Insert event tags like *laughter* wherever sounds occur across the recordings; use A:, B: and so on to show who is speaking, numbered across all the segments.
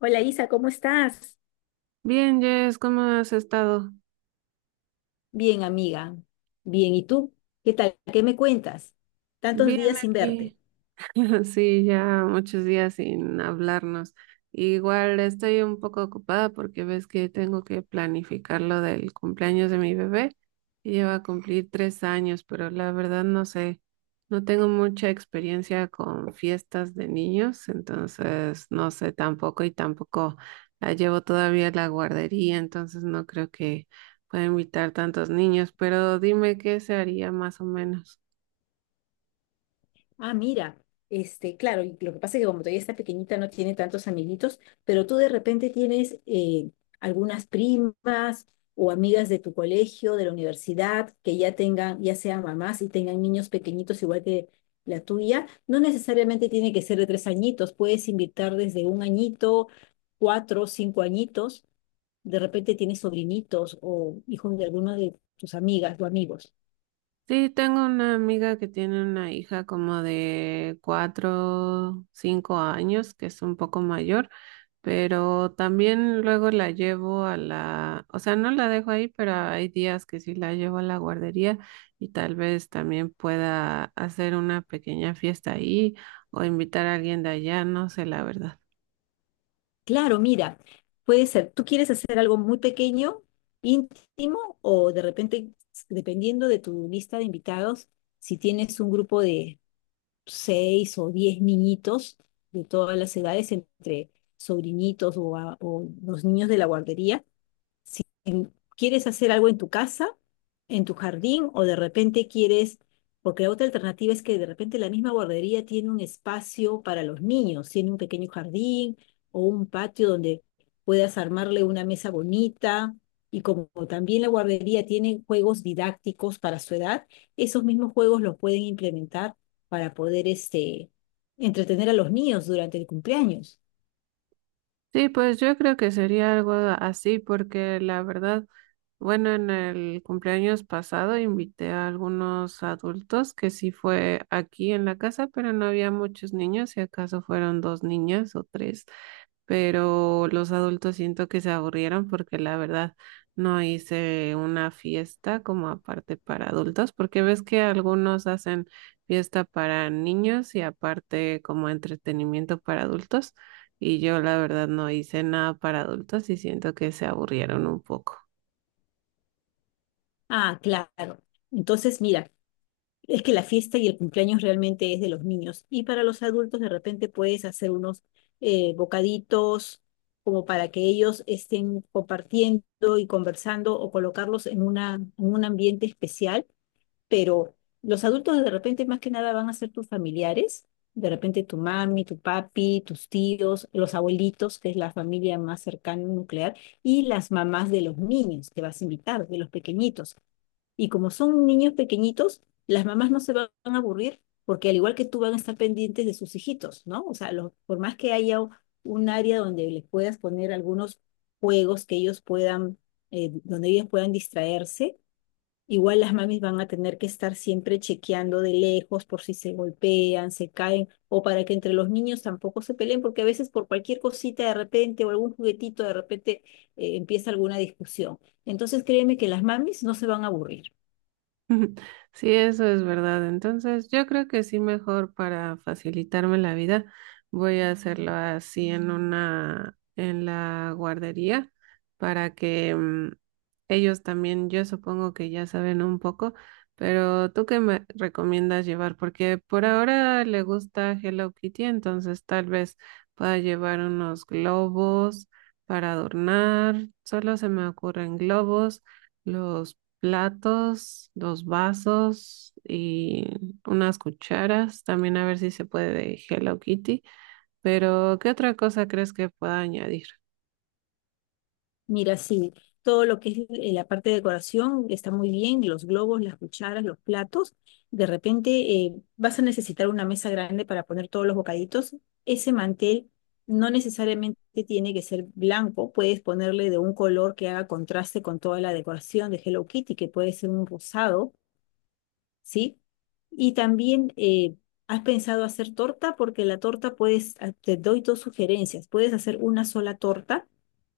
A: Hola Isa, ¿cómo estás?
B: Bien, Jess, ¿cómo has estado?
A: Bien, amiga. Bien, ¿y tú? ¿Qué tal? ¿Qué me cuentas? Tantos
B: Bien
A: días sin verte.
B: aquí. *laughs* Sí, ya muchos días sin hablarnos. Igual estoy un poco ocupada porque ves que tengo que planificar lo del cumpleaños de mi bebé, que lleva a cumplir 3 años, pero la verdad no sé, no tengo mucha experiencia con fiestas de niños, entonces no sé tampoco y tampoco la llevo todavía a la guardería, entonces no creo que pueda invitar tantos niños, pero dime qué se haría más o menos.
A: Ah, mira, claro, y lo que pasa es que como todavía está pequeñita no tiene tantos amiguitos, pero tú de repente tienes algunas primas o amigas de tu colegio, de la universidad, que ya tengan, ya sean mamás y tengan niños pequeñitos igual que la tuya. No necesariamente tiene que ser de 3 añitos, puedes invitar desde 1 añito, 4, 5 añitos de repente tienes sobrinitos o hijos de alguno de tus amigas o amigos.
B: Sí, tengo una amiga que tiene una hija como de 4, 5 años, que es un poco mayor, pero también luego la llevo a la, o sea, no la dejo ahí, pero hay días que sí la llevo a la guardería y tal vez también pueda hacer una pequeña fiesta ahí o invitar a alguien de allá, no sé, la verdad.
A: Claro, mira, puede ser, tú quieres hacer algo muy pequeño, íntimo, o de repente, dependiendo de tu lista de invitados, si tienes un grupo de seis o 10 niñitos de todas las edades, entre sobrinitos o, o los niños de la guardería, ¿quieres hacer algo en tu casa, en tu jardín, o de repente quieres, porque la otra alternativa es que de repente la misma guardería tiene un espacio para los niños, tiene un pequeño jardín o un patio donde puedas armarle una mesa bonita? Y como también la guardería tiene juegos didácticos para su edad, esos mismos juegos los pueden implementar para poder entretener a los niños durante el cumpleaños.
B: Sí, pues yo creo que sería algo así, porque la verdad, bueno, en el cumpleaños pasado invité a algunos adultos que sí fue aquí en la casa, pero no había muchos niños, si acaso fueron dos niñas o tres, pero los adultos siento que se aburrieron porque la verdad no hice una fiesta como aparte para adultos, porque ves que algunos hacen fiesta para niños y aparte como entretenimiento para adultos, y yo la verdad no hice nada para adultos y siento que se aburrieron un poco.
A: Ah, claro. Entonces, mira. Es que la fiesta y el cumpleaños realmente es de los niños. Y para los adultos de repente puedes hacer unos bocaditos como para que ellos estén compartiendo y conversando o colocarlos en una, en un ambiente especial. Pero los adultos de repente más que nada van a ser tus familiares, de repente tu mami, tu papi, tus tíos, los abuelitos, que es la familia más cercana nuclear, y las mamás de los niños que vas a invitar, de los pequeñitos. Y como son niños pequeñitos, las mamás no se van a aburrir porque al igual que tú van a estar pendientes de sus hijitos, ¿no? O sea, por más que haya un área donde les puedas poner algunos juegos que ellos puedan, donde ellos puedan distraerse, igual las mamis van a tener que estar siempre chequeando de lejos por si se golpean, se caen, o para que entre los niños tampoco se peleen, porque a veces por cualquier cosita de repente o algún juguetito de repente empieza alguna discusión. Entonces créeme que las mamis no se van a aburrir.
B: *laughs* Ujú. Sí, eso es verdad. Entonces, yo creo que sí, mejor para facilitarme la vida, voy a hacerlo así en la guardería, para que ellos también, yo supongo que ya saben un poco, pero ¿tú qué me recomiendas llevar? Porque por ahora le gusta Hello Kitty, entonces tal vez pueda llevar unos globos para adornar. Solo se me ocurren globos, los platos, dos vasos y unas cucharas. También a ver si se puede de Hello Kitty. Pero, ¿qué otra cosa crees que pueda añadir?
A: Mira, sí, todo lo que es la parte de decoración está muy bien, los globos, las cucharas, los platos. De repente vas a necesitar una mesa grande para poner todos los bocaditos. Ese mantel no necesariamente tiene que ser blanco, puedes ponerle de un color que haga contraste con toda la decoración de Hello Kitty, que puede ser un rosado, ¿sí? Y también ¿has pensado hacer torta? Porque la torta puedes, ah, te doy dos sugerencias, puedes hacer una sola torta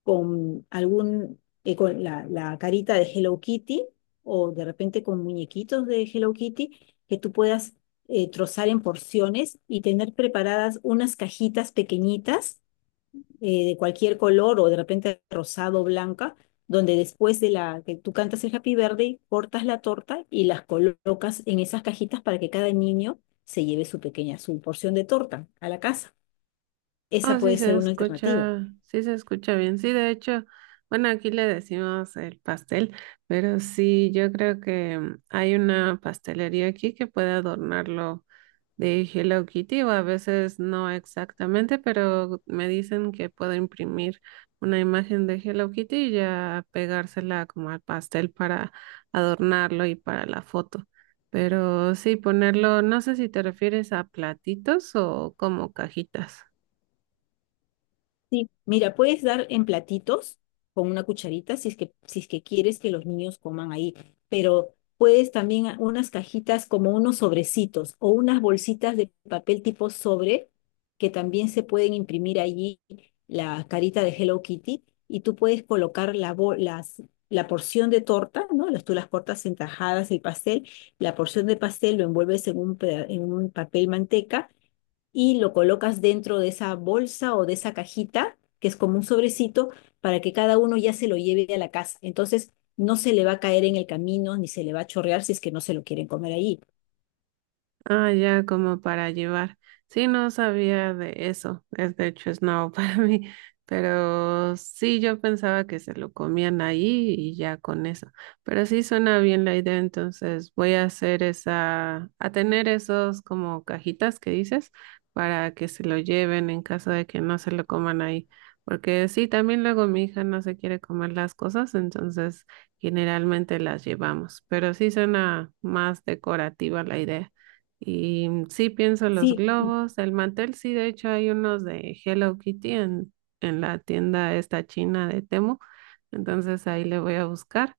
A: con algún, con la carita de Hello Kitty o de repente con muñequitos de Hello Kitty que tú puedas trozar en porciones y tener preparadas unas cajitas pequeñitas, de cualquier color o de repente rosado o blanca, donde después de la que tú cantas el Happy Birthday, cortas la torta y las colocas en esas cajitas para que cada niño se lleve su pequeña, su porción de torta a la casa. Esa
B: Ah,
A: puede ser una alternativa.
B: sí se escucha bien. Sí, de hecho, bueno, aquí le decimos el pastel, pero sí, yo creo que hay una pastelería aquí que puede adornarlo de Hello Kitty, o a veces no exactamente, pero me dicen que puedo imprimir una imagen de Hello Kitty y ya pegársela como al pastel para adornarlo y para la foto. Pero sí, ponerlo, no sé si te refieres a platitos o como cajitas.
A: Sí, mira, puedes dar en platitos con una cucharita si es que, quieres que los niños coman ahí, pero puedes también unas cajitas como unos sobrecitos o unas bolsitas de papel tipo sobre que también se pueden imprimir allí la carita de Hello Kitty y tú puedes colocar la porción de torta, ¿no? Las, tú las cortas en tajadas el pastel, la porción de pastel lo envuelves en un, en un papel manteca y lo colocas dentro de esa bolsa o de esa cajita, que es como un sobrecito, para que cada uno ya se lo lleve a la casa. Entonces, no se le va a caer en el camino ni se le va a chorrear si es que no se lo quieren comer ahí.
B: Ah, ya como para llevar. Sí, no sabía de eso. Es, de hecho es nuevo *laughs* para mí, pero sí yo pensaba que se lo comían ahí y ya con eso. Pero sí suena bien la idea, entonces voy a hacer esa, a tener esos como cajitas que dices, para que se lo lleven en caso de que no se lo coman ahí. Porque sí, también luego mi hija no se quiere comer las cosas, entonces generalmente las llevamos. Pero sí suena más decorativa la idea. Y sí pienso los
A: Sí,
B: globos, el mantel. Sí, de hecho hay unos de Hello Kitty en la tienda esta china de Temu, entonces ahí le voy a buscar.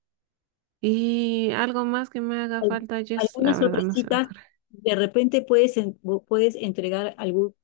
B: Y algo más que me haga
A: al-
B: falta, Jess, la
A: algunas
B: verdad no se me
A: sorpresitas,
B: ocurre.
A: de repente puedes entregar algún,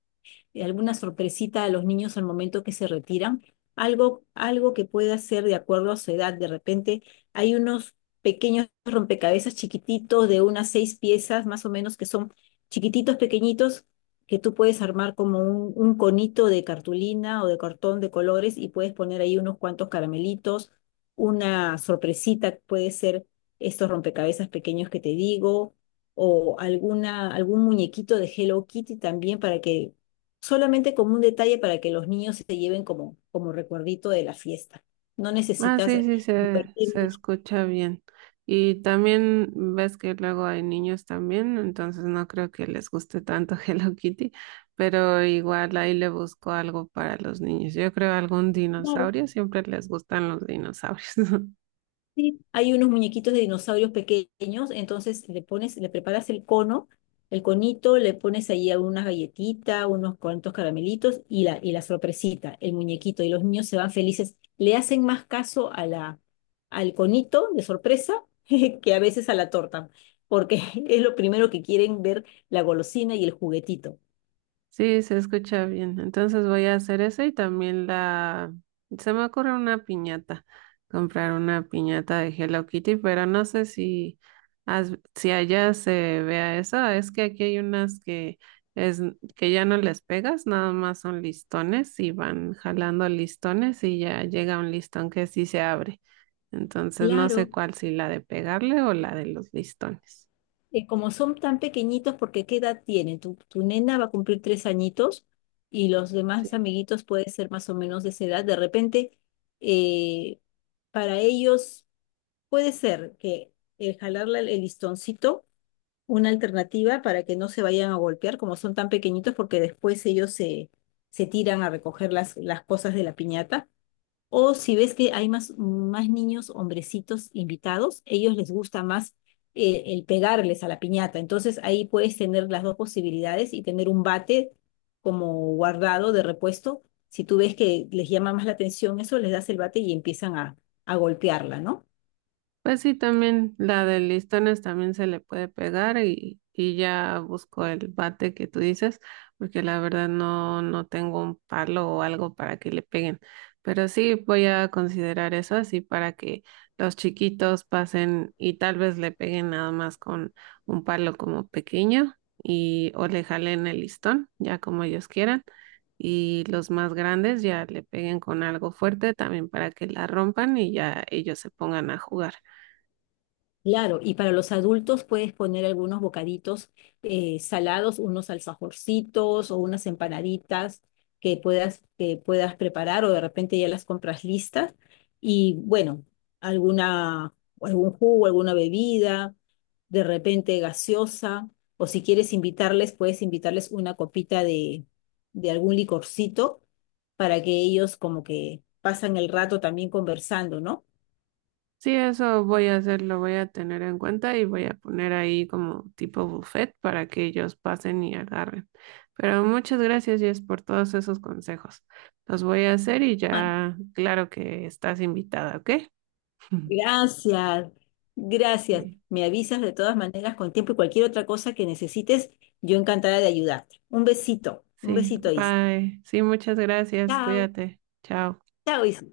A: alguna sorpresita a los niños al momento que se retiran, algo que pueda ser de acuerdo a su edad. De repente hay unos pequeños rompecabezas chiquititos de unas seis piezas más o menos que son chiquititos, pequeñitos, que tú puedes armar como un, conito de cartulina o de cartón de colores y puedes poner ahí unos cuantos caramelitos, una sorpresita puede ser estos rompecabezas pequeños que te digo, o algún muñequito de Hello Kitty también para que solamente como un detalle para que los niños se lleven como recuerdito de la fiesta. No
B: Ah,
A: necesitas
B: sí, sí, se,
A: invertir
B: se
A: mucho.
B: escucha bien. Y también ves que luego hay niños también, entonces no creo que les guste tanto *laughs* Hello Kitty, pero igual ahí le busco algo para los niños. Yo creo algún
A: Claro,
B: dinosaurio, siempre les gustan los dinosaurios. *laughs*
A: sí. Hay unos muñequitos de dinosaurios pequeños, entonces le pones, le preparas el cono, el conito, le pones ahí algunas galletitas, unos cuantos caramelitos y la sorpresita, el muñequito, y los niños se van felices. Le hacen más caso al conito de sorpresa *laughs* que a veces a la torta, porque *laughs* es lo primero que quieren ver, la golosina y el juguetito.
B: Sí, se escucha bien. Entonces voy a hacer eso y también la... Se me ocurre una piñata, comprar una piñata de Hello Kitty, pero no sé si, si allá se vea eso. Ah, es que aquí hay unas que, es... que ya no les pegas, nada más son listones y van jalando listones y ya llega un listón que sí se abre. Entonces no sé
A: Claro,
B: cuál, si la de pegarle o la de los listones.
A: como son tan pequeñitos, porque ¿qué edad tienen? Tu nena va a cumplir 3 añitos y los demás
B: Sí.
A: amiguitos pueden ser más o menos de esa edad. De repente, eh, para ellos puede ser que el jalarle el listoncito, una alternativa para que no se vayan a golpear, como son tan pequeñitos, porque después ellos se tiran a recoger las cosas de la piñata. O si ves que hay más niños, hombrecitos invitados, ellos les gusta más el pegarles a la piñata. Entonces ahí puedes tener las dos posibilidades y tener un bate como guardado de repuesto. Si tú ves que les llama más la atención eso, les das el bate y empiezan a golpearla, ¿no?
B: Pues sí, también la de listones también se le puede pegar, y ya busco el bate que tú dices, porque la verdad no, no tengo un palo o algo para que le peguen. Pero sí voy a considerar eso, así para que los chiquitos pasen y tal vez le peguen nada más con un palo como pequeño y o le jalen el listón, ya como ellos quieran. Y los más grandes ya le peguen con algo fuerte también para que la rompan y ya ellos se pongan a jugar.
A: Claro, y para los adultos puedes poner algunos bocaditos, salados, unos alfajorcitos o unas empanaditas que puedas, preparar o de repente ya las compras listas. Y bueno, alguna, algún jugo, alguna bebida, de repente gaseosa, o si quieres invitarles, puedes invitarles una copita de algún licorcito para que ellos como que pasan el rato también conversando, ¿no?
B: Sí, eso voy a hacer, lo voy a tener en cuenta y voy a poner ahí como tipo buffet para que ellos pasen y agarren. Pero muchas gracias, Jess, por todos esos consejos. Los voy a hacer y ya, claro que estás invitada, ¿ok? *laughs*
A: Gracias, gracias.
B: Sí,
A: Me avisas de todas maneras con tiempo y cualquier otra cosa que necesites, yo encantada de ayudarte. Un
B: sí,
A: besito, Isa.
B: bye. Sí, muchas gracias,
A: Chao,
B: cuídate. Chao.
A: chao, Isa.